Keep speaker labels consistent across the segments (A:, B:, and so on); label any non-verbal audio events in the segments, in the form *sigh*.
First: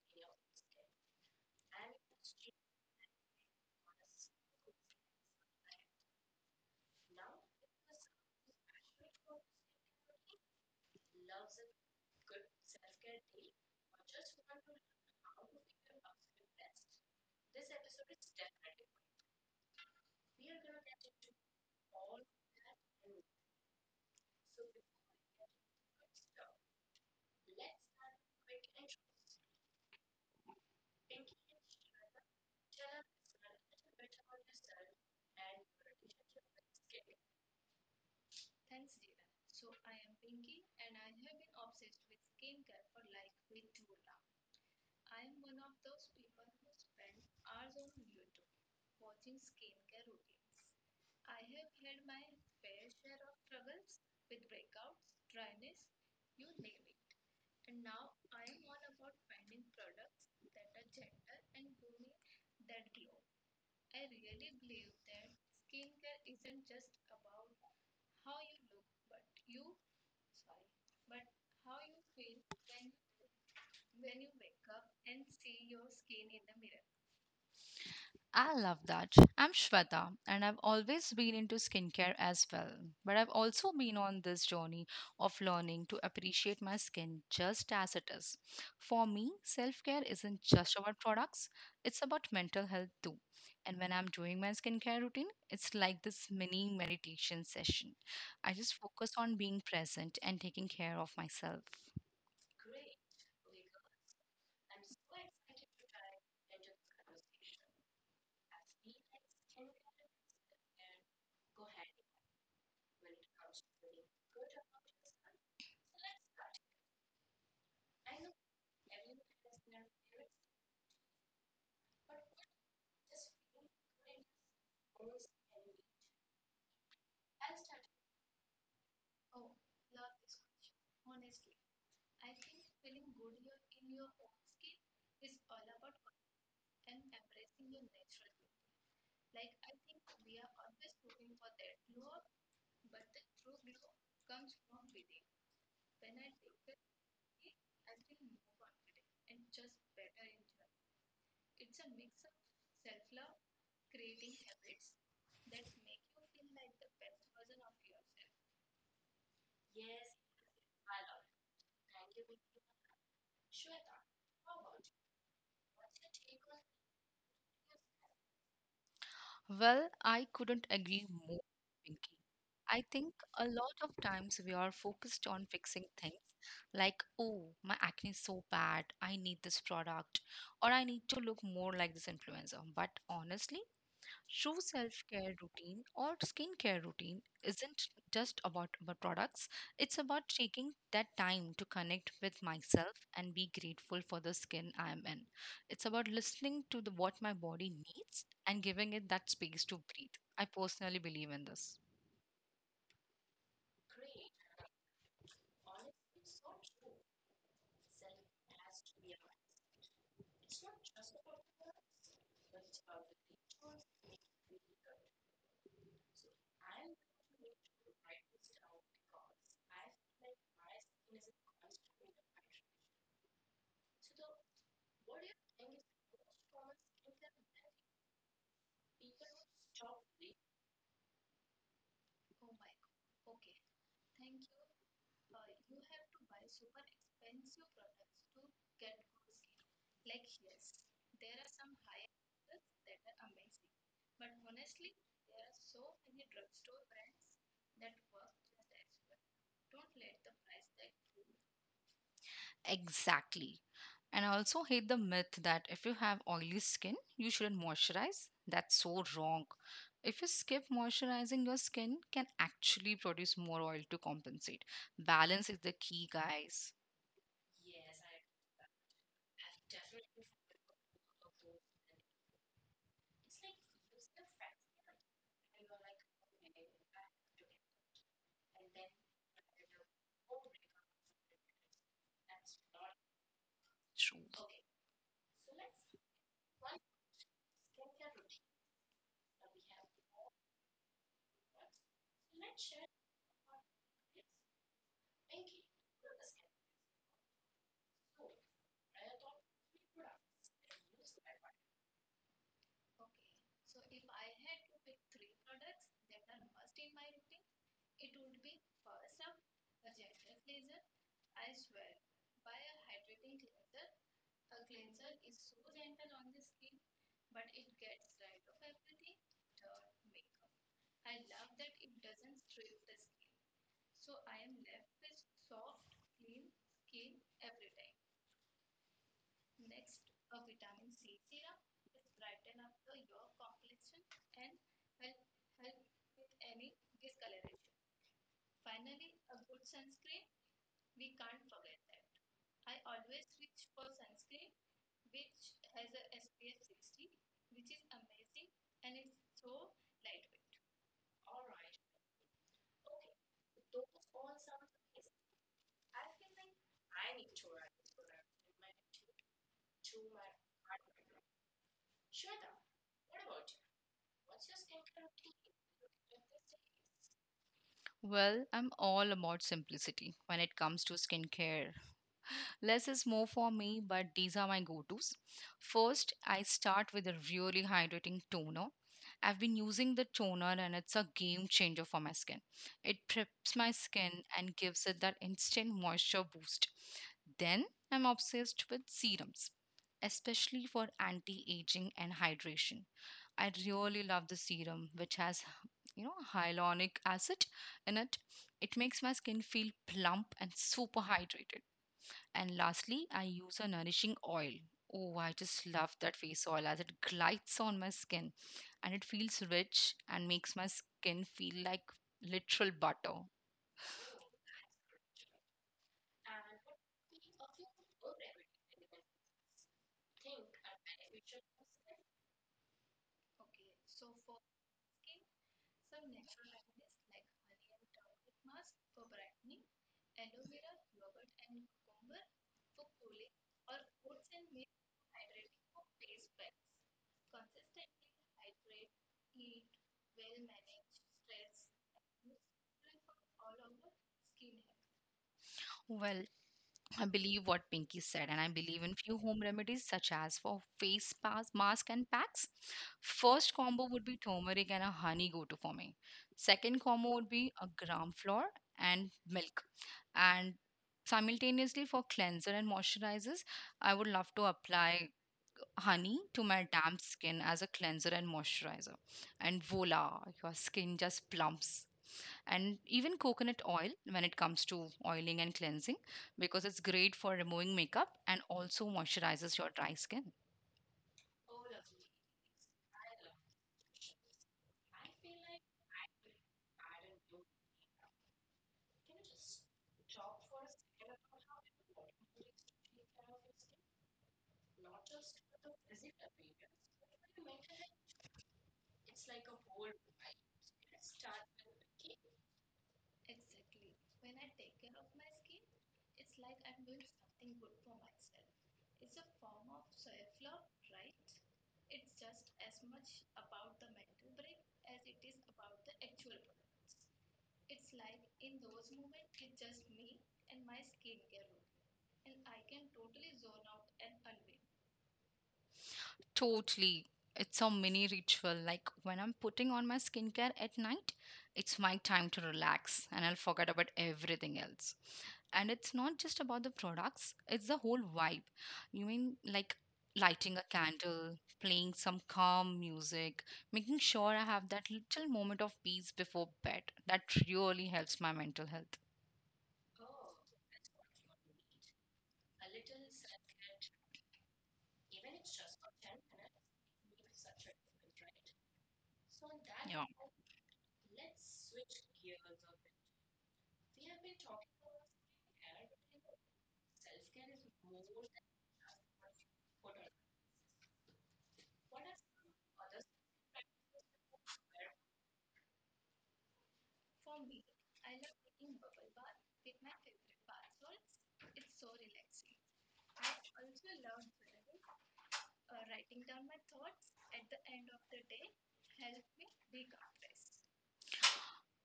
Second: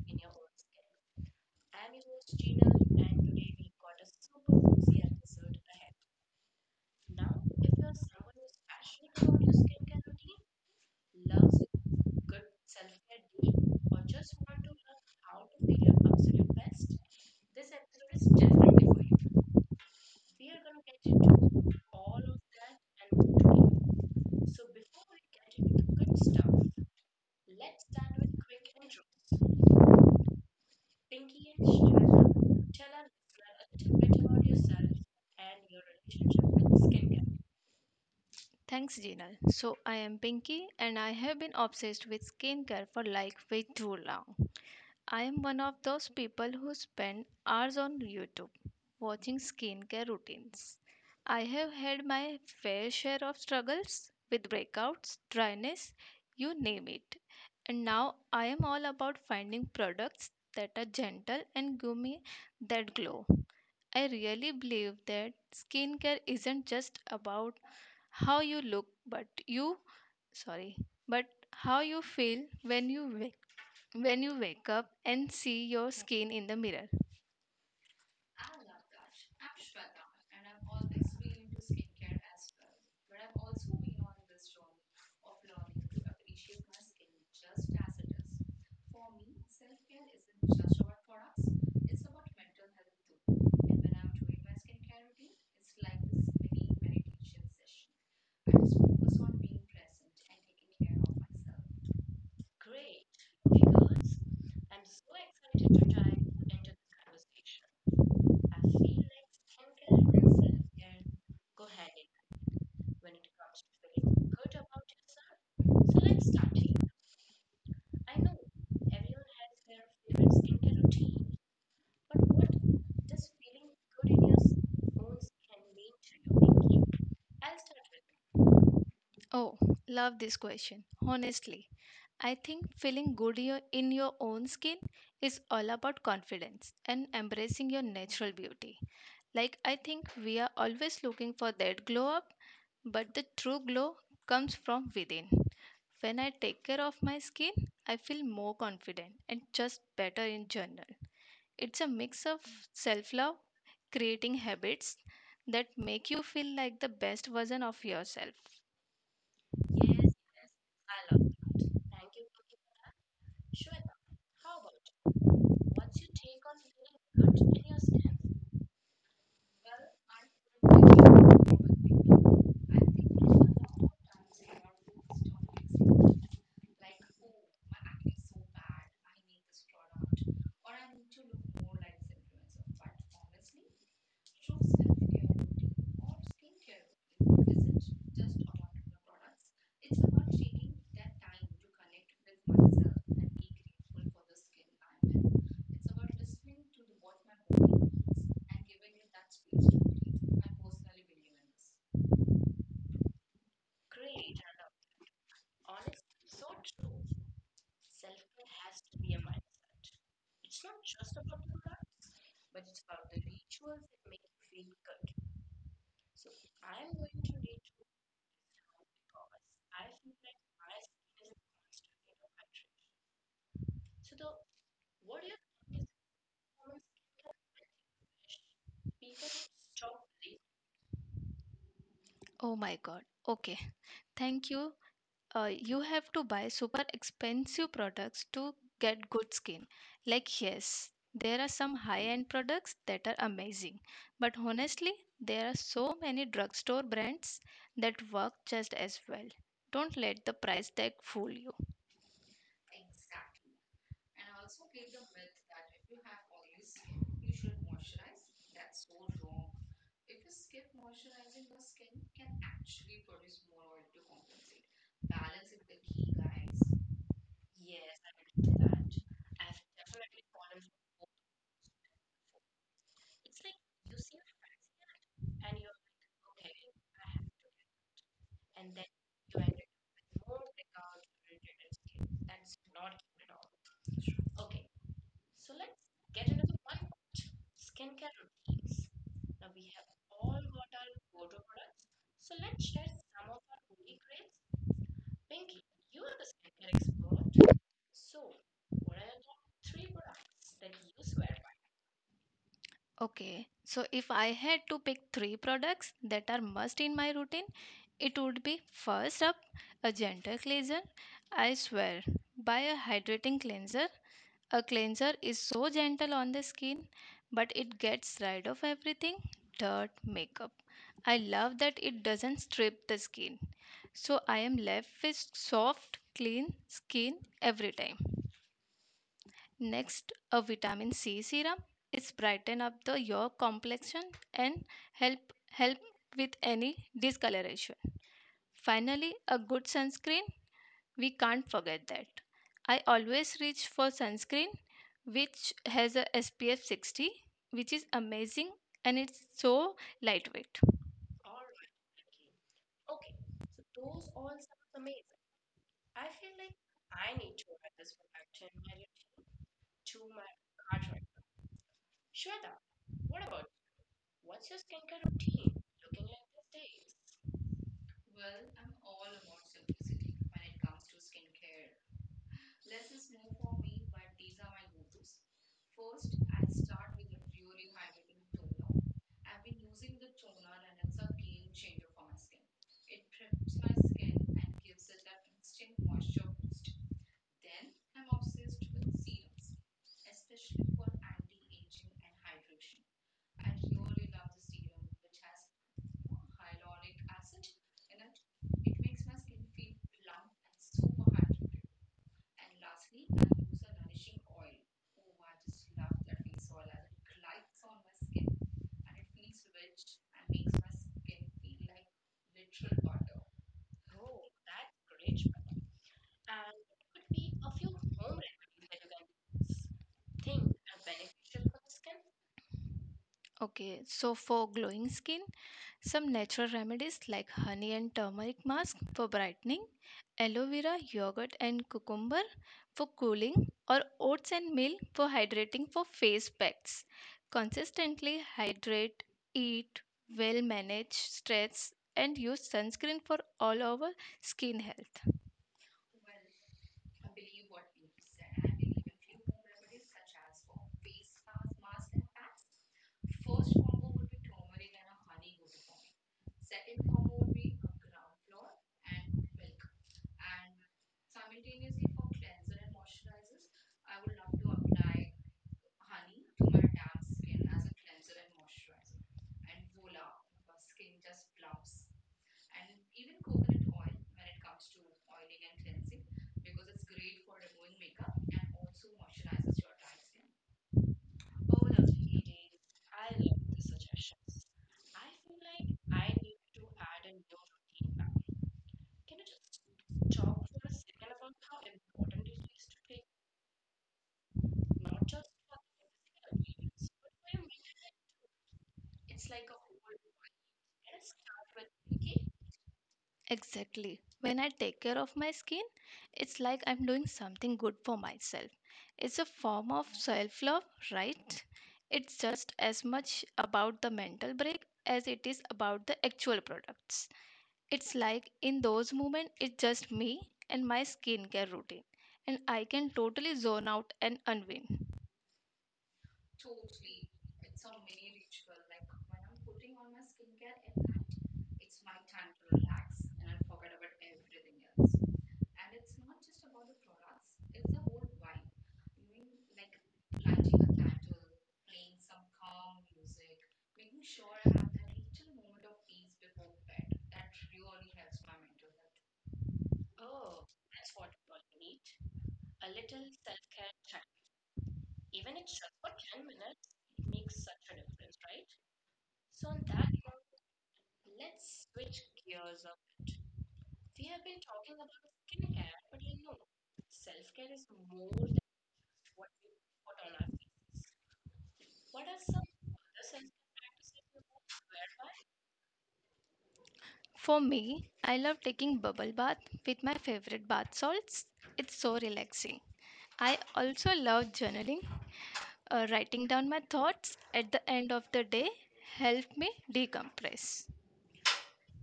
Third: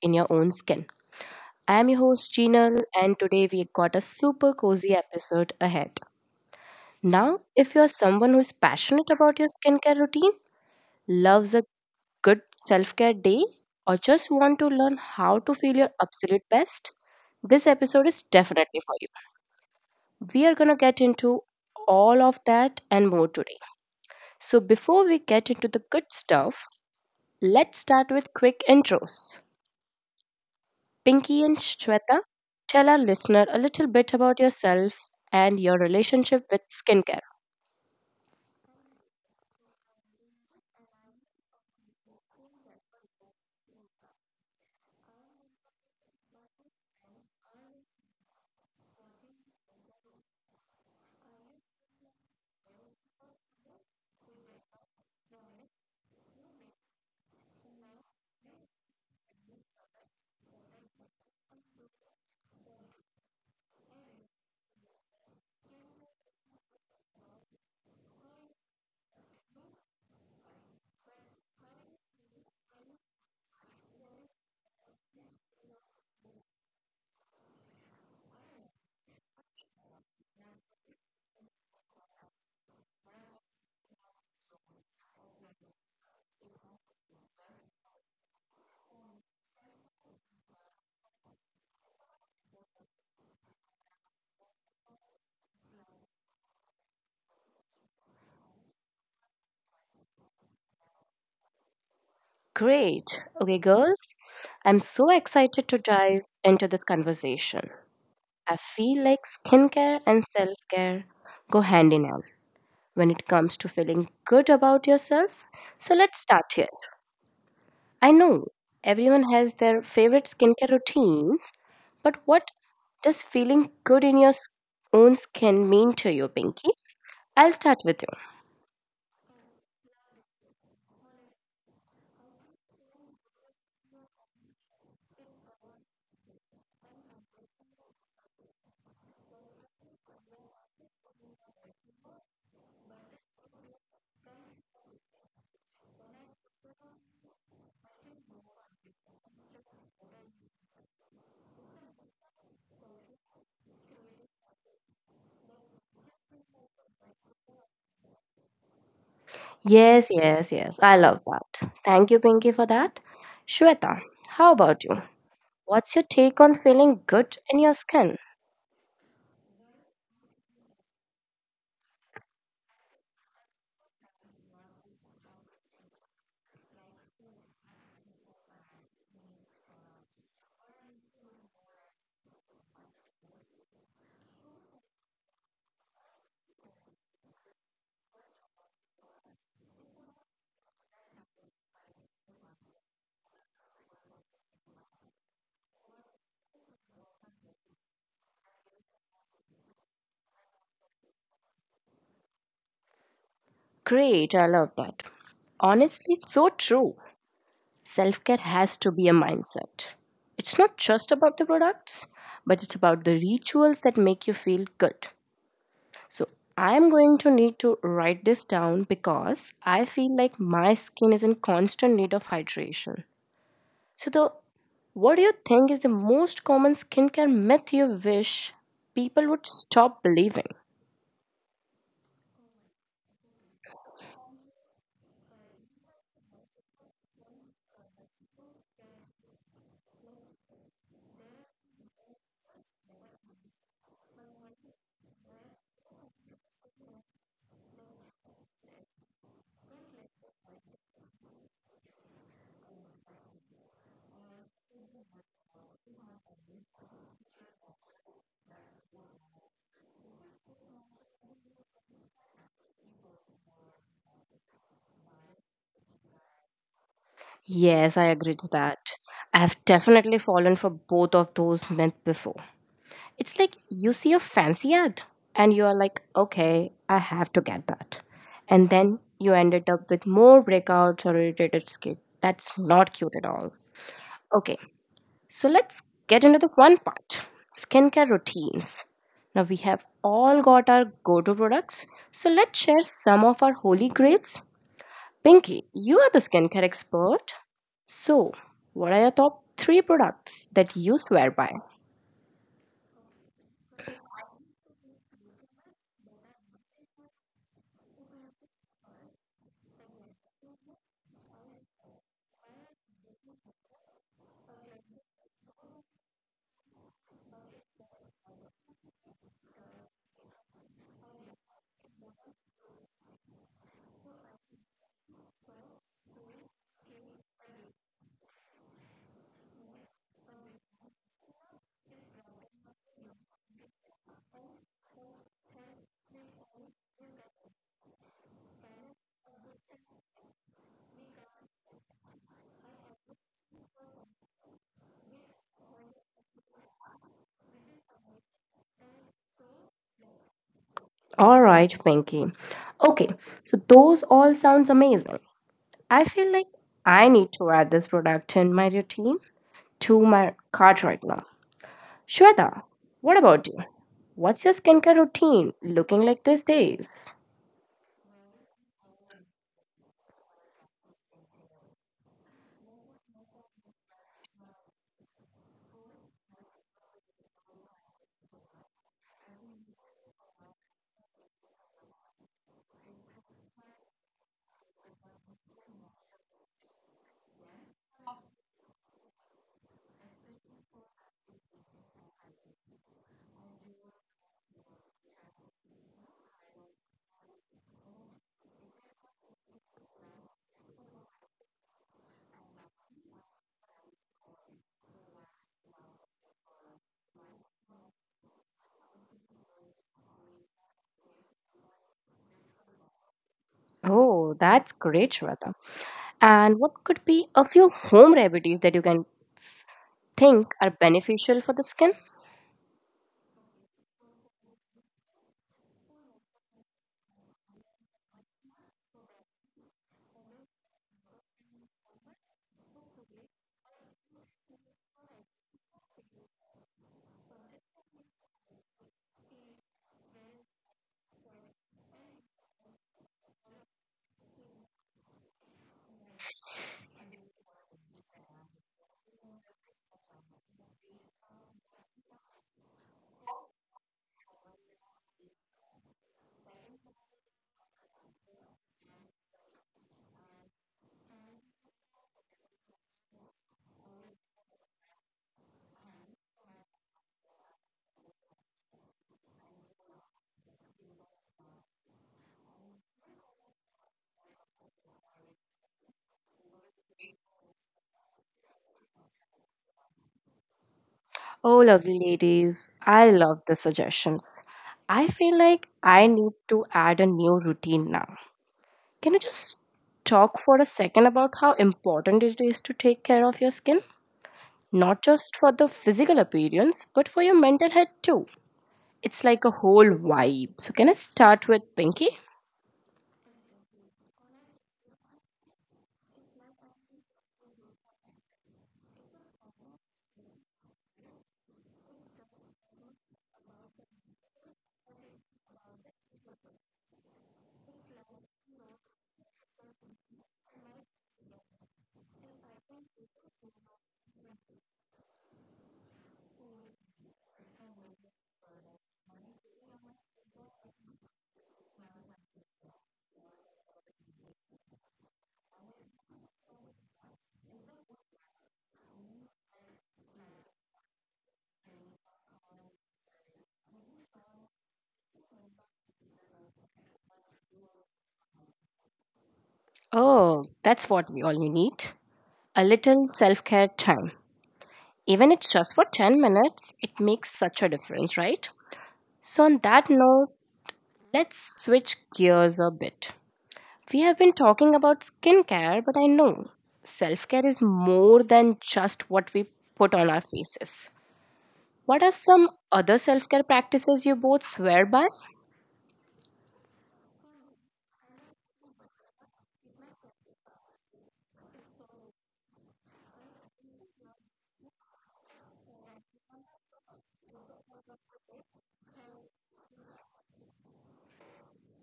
A: in your own skin. I am your host, Jinal, and today we got a super cozy episode ahead. Now, if you're someone who's passionate about your skincare routine, loves a good self care day, or just want to learn how to feel your absolute best, this episode is definitely for you. We are going to get into all of that and more today. So before we get into the good stuff, let's start with quick intros. Pinky and Shweta, tell our listener a little bit about yourself and your relationship with skincare.
B: Thanks, Jinal. So, I am Pinky and I have been obsessed with skincare for way too long. I am one of those people who spend hours on YouTube watching skincare routines. I have had my fair share of struggles with breakouts, dryness, you name it. And now I am all about finding products that are gentle and give me that glow. I really believe that skincare isn't just about how you look but you sorry but how you feel when you wake up and see your skin in the mirror.
C: Being present and taking care of myself.
A: Great. Okay, girls, I'm so excited to dive into this conversation. I feel like skincare and self care go hand in hand when it comes to feeling good about yourself. So let's start here. I know everyone has their favorite skincare routine, but what does feeling good in your own skin mean to you, Pinky? I'll start with you.
B: Oh, love this question. Honestly, I think feeling good in your own skin is all about confidence and embracing your natural beauty. I think we are always looking for that glow up, but the true glow comes from within. When I take care of my skin, I feel more confident and just better in general. It's a mix of self love, creating habits that make you feel like the best version of yourself.
A: Yes, yes, yes. I love that. Thank you, Pinky, for that. Shweta, how about you? What's your take on feeling good in your skin?
C: Well, I couldn't agree more, Pinky. I think a lot of times we are focused on fixing, like, oh, my acne is so bad, I need this product, or I need to look more like this influencer. But honestly, true self care routine or skincare routine isn't just about products, it's about taking that time to connect with myself and be grateful for the skin I'm in. It's about listening to what my body needs and giving it that space to breathe. I personally believe in this.
A: Great, I love that. Honestly, it's so true. Self care has to be a mindset. It's not just about the products, but it's about the rituals that make you feel good. So I'm going to need to write this down because I feel like my skin is in constant need of hydration. So the what do you think is the most common skincare myth you wish people would stop believing?
B: Oh my god. Okay. Thank you. You have to buy super expensive products to get good skin. Like, yes, there are some high end products that are amazing. But honestly, there are so many drugstore brands that work just as well. Don't let the price tag fool you.
C: Exactly. And I also hate the myth that if you have oily skin, you shouldn't moisturize. That's so wrong. If you skip moisturizing, your skin can actually produce more oil to compensate. Balance is the key, guys.
A: Yes, I agree to that. I have definitely fallen for both of those myths before. It's like you see a fancy ad and you are like, okay, I have to get that. And then you ended up with more breakouts or irritated skin. That's not cute at all.
C: True.
A: Okay, so let's get into the fun part skincare routines. Now, we have all got our go to products, so let's share some of our holy grails. Pinky, you are the skincare expert. So, what are your top three products that you swear by?
B: Okay, so if I had to pick three products that are must in my routine, it would be first up a gentle cleanser. I swear, by a hydrating cleanser, a cleanser is so gentle on the skin, but it gets rid of everything, dirt, makeup. I love that it doesn't strip the skin, so I am left with soft, clean skin every time. Next, a vitamin C serum. It's brighten up the your complexion and help with any discoloration. Finally, a good sunscreen. We can't forget that. I always reach for sunscreen which has a SPF 60, which is amazing and it's so lightweight.
A: All right, Pinky. Okay, so those all sounds amazing. I feel like I need to add this product in my routine to my cart right now. Shweta, what about you? What's your skincare routine looking like these days?
C: Well, I'm all about simplicity when it comes to skincare. Less is more for me, but these are my go tos. First, I start with a really hydrating toner. I've been using the toner and it's a game changer for my skin. It preps my skin and gives it that instant moisture boost. Then, I'm obsessed with serums, especially for anti aging and hydration. I really love the serum, which has, hyaluronic acid in it. It makes my skin feel plump and super hydrated. And lastly, I use a nourishing oil. Oh, I just love that face oil as it glides on my skin and it feels rich and makes my skin feel like literal butter.
A: Oh, that's great, Shweta. And what could be a few home remedies that you can s- think are beneficial for the skin?
B: Okay, so for glowing skin, some natural remedies like honey and turmeric mask for brightening, aloe vera, yogurt and cucumber for cooling, or oats and milk for hydrating for face packs. Consistently hydrate, eat, well manage stress, and use sunscreen for all our skin health.
C: Well, I believe what Pinky said, and I believe in few home remedies such as for face pas- mask and packs. First combo would be turmeric and a honey go-to for me. Second combo would be a gram flour and milk. And simultaneously for cleanser and moisturizers, I would love to apply honey to my damp skin as a cleanser and moisturizer. And voila, your skin just plumps and even coconut oil when it comes to oiling and cleansing because it's great for removing makeup and also moisturizes your dry skin.
A: Oh, lovely ladies, I love the suggestions. I feel like I need to add a new routine now. Can you just talk for a second about how important it is to take care of your skin? Not just for the physical appearance, but for your mental health too. It's like a whole vibe. So, can I start with Pinky?
B: Exactly. When I take care of my skin, it's like I'm doing something good for myself. It's a form of self love, right? It's just as much about the mental break as it is about the actual products. It's like in those moments, it's just me and my skincare routine, and I can totally zone out and unwind.
C: Totally. It's a mini ritual. Like when I'm putting on my skincare at night, it's my time to relax and I'll forget about everything else. And it's not just about the products, it's the whole vibe, you mean, like lighting a candle, playing some calm music, making sure I have that little moment of peace before bed that really helps my mental health.
A: Oh, that's what we all need. A little self care time. Even it's just for 10 minutes, it makes such a difference, right? So, on that
C: Yeah,
A: note, let's switch gears a bit. We have been talking about skincare, but I know self care is more than just what we put on our faces. What are some other self care practices you both swear by?
B: For me, I love taking bubble bath with my favorite bath salts. It's so relaxing. I also love journaling. Writing down my thoughts at the end of the day help me decompress.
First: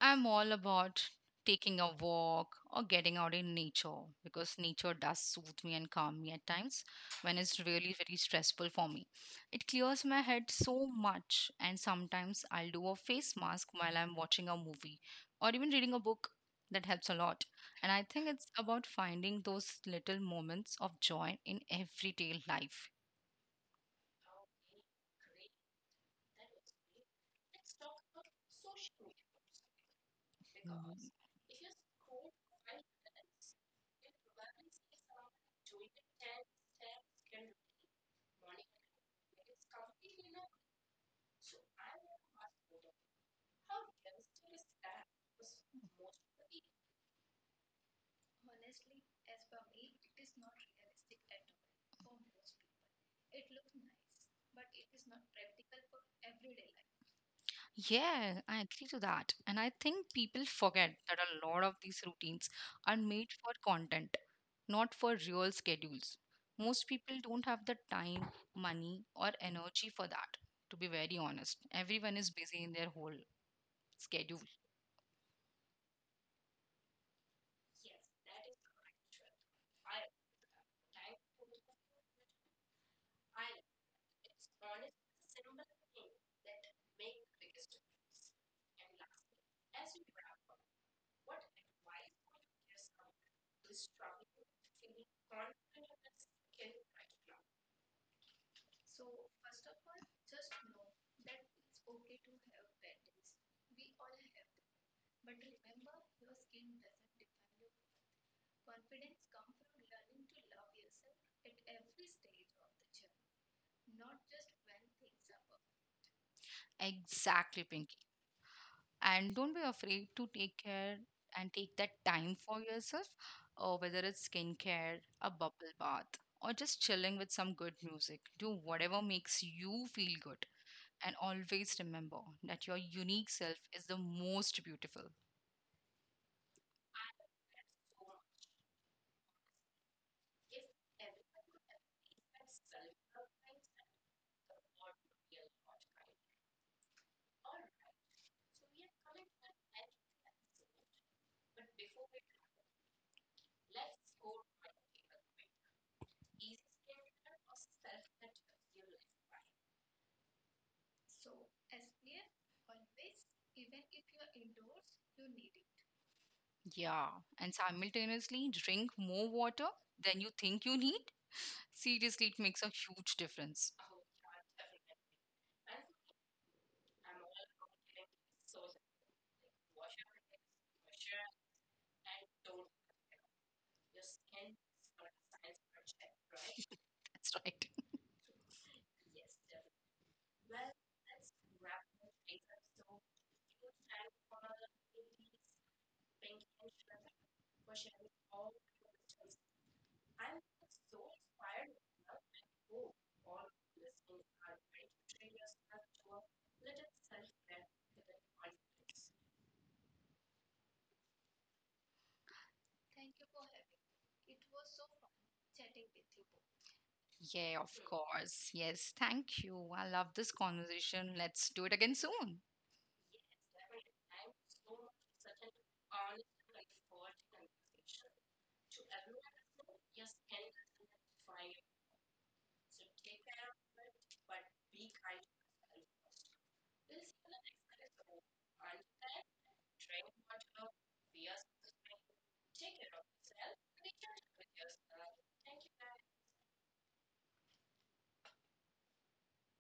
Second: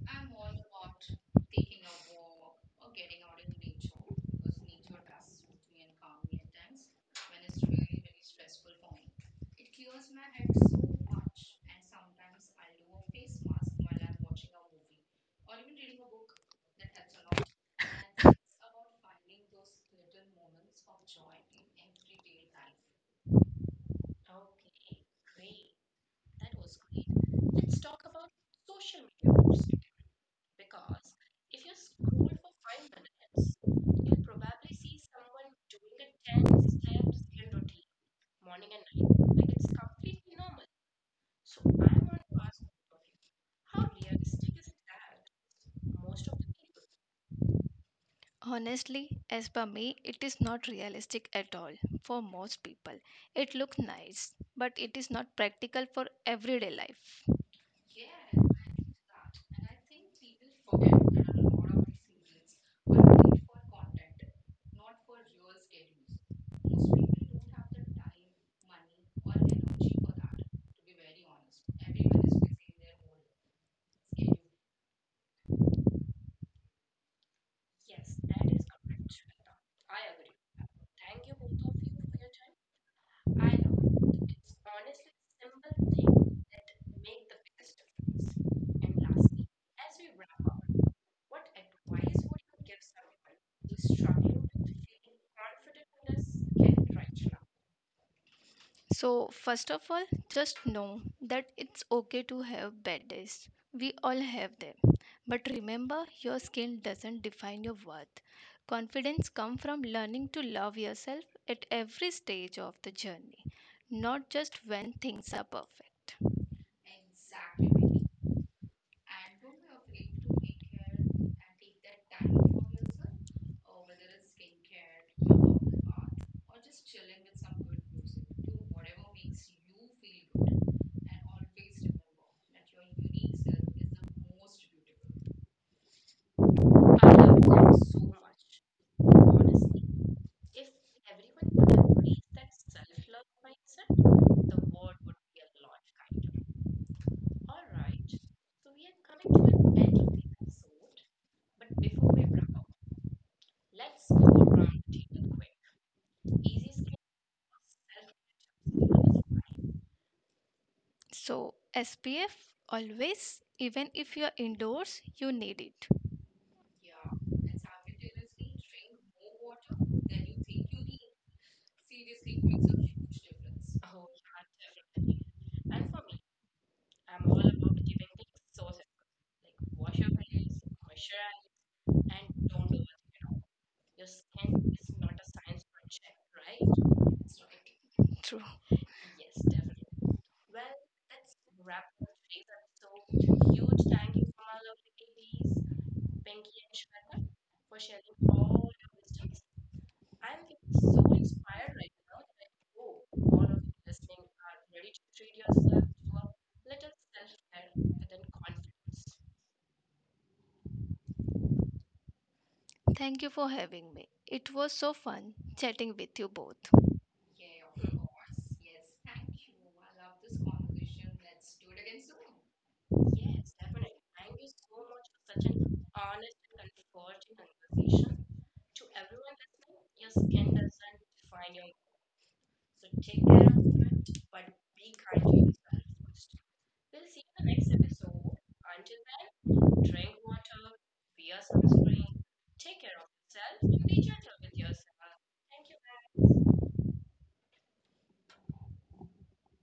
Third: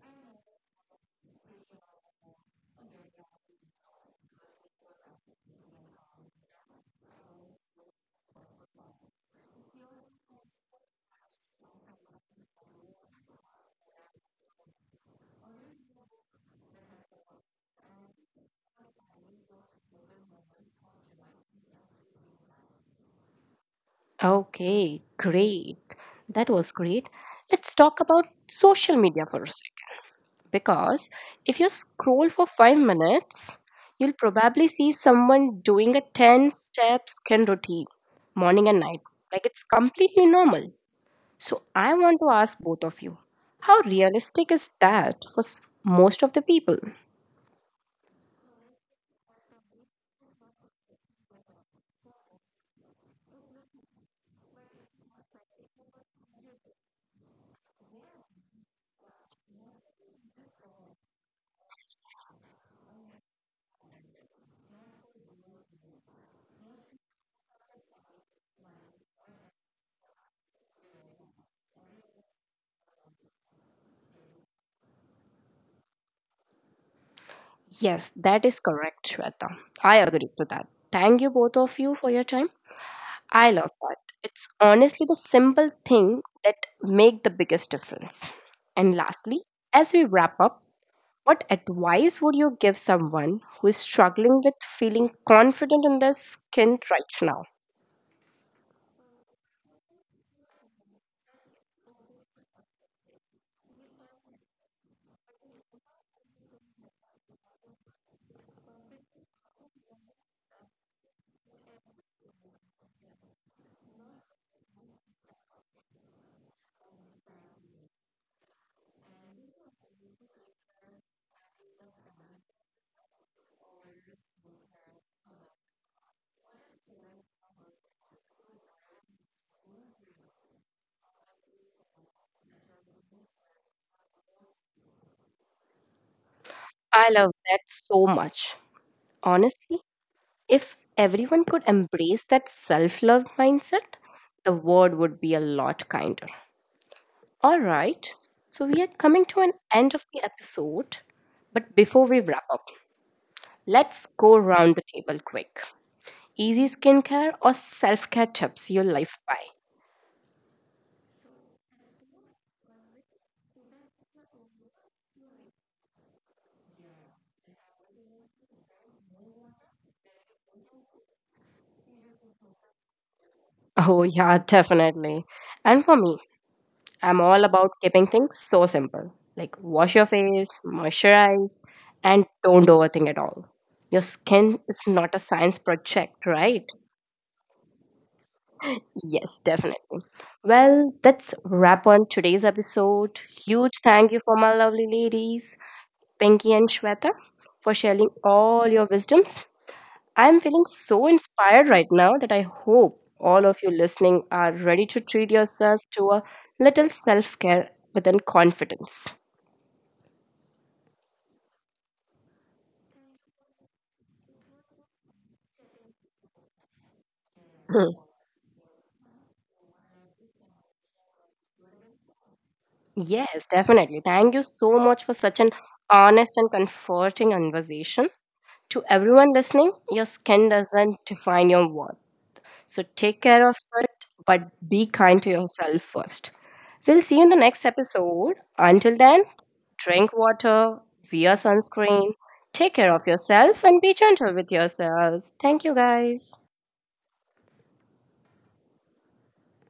C: I'm all about taking a walk or getting out in nature because nature does soothe me and calm me at times when it's really very stressful for me. It clears my head so much, and sometimes I'll do a face mask while I'm watching a movie or even reading a book. That helps a lot. And I think it's about finding those little moments of joy in everyday life.
A: Okay, great. That was great. Let's talk about social media for a second.
C: Mm.
A: Because if you scroll for 5 minutes, you'll probably see someone doing a 10 step skin routine morning and night. Like it's completely normal. So I want to ask both of you how realistic is that for most of the people?
B: Honestly, as per me, it is not realistic at all for most people. It looks nice, but it is not practical for everyday life.
C: Yeah, I agree to that. And I think people forget that a lot of these routines are made for content, not for real schedules. Most people don't have the time, money, or energy for that, to be very honest. Everyone is busy in their whole schedule.
A: Yes, that is correct, Shweta. I agree to that. Thank you both of you for your time. I love that. It's honestly the simple thing that make the biggest difference. And lastly, as we wrap up, what advice would you give someone who is struggling with feeling confident in their skin right now?
B: So, first of all, just know that it's okay to have bad days. We all have them. But remember, your skill doesn't define your worth. Confidence comes from learning to love yourself at every stage of the journey, not just when things are perfect.
C: Exactly. Pink. And don't be afraid to take care and take that time for yourself, or whether it's skincare, bath, or just chilling with some good music. Do whatever makes you feel good. And always remember that your unique self is the most beautiful.
A: I love that so much. Honestly, if everyone could embrace that self love mindset, the world would be a lot kinder. All right, so we are coming to an end of the episode. But before we wrap up, let's go round the table quick. Easy skincare or self care tips you live by?
B: So, SPF always, even if you're indoors, you need it.
C: Yeah. And simultaneously, drink more water than you think you need. Seriously, it makes a huge difference.
A: Oh, yeah, definitely. And for me, I'm all about keeping things so simple like wash your face, moisturize, and don't overthink at all. Your skin is not a science project, right?
C: That's right. *laughs*
B: True.
A: Yes, definitely. Well, that's wrap on today's episode. Huge thank you for my lovely ladies, Pinky and Shweta, for sharing all your wisdoms. I'm feeling so inspired right now that I hope all of you listening are ready to treat yourself to a little self care within confidence.
B: Thank you for having me. It was so fun chatting with you both.
C: Yeah, of course. Yes. Thank you. I love this conversation. Let's do it again soon.
A: Yes, definitely. Thank you so much for such an honest and comforting conversation. To everyone listening, your skin doesn't define your worth. So take care of it, but be kind to yourself first. We'll see you in the next episode. Until then, drink water, wear sunscreen, take care of yourself, and be gentle with yourself. Thank you, guys.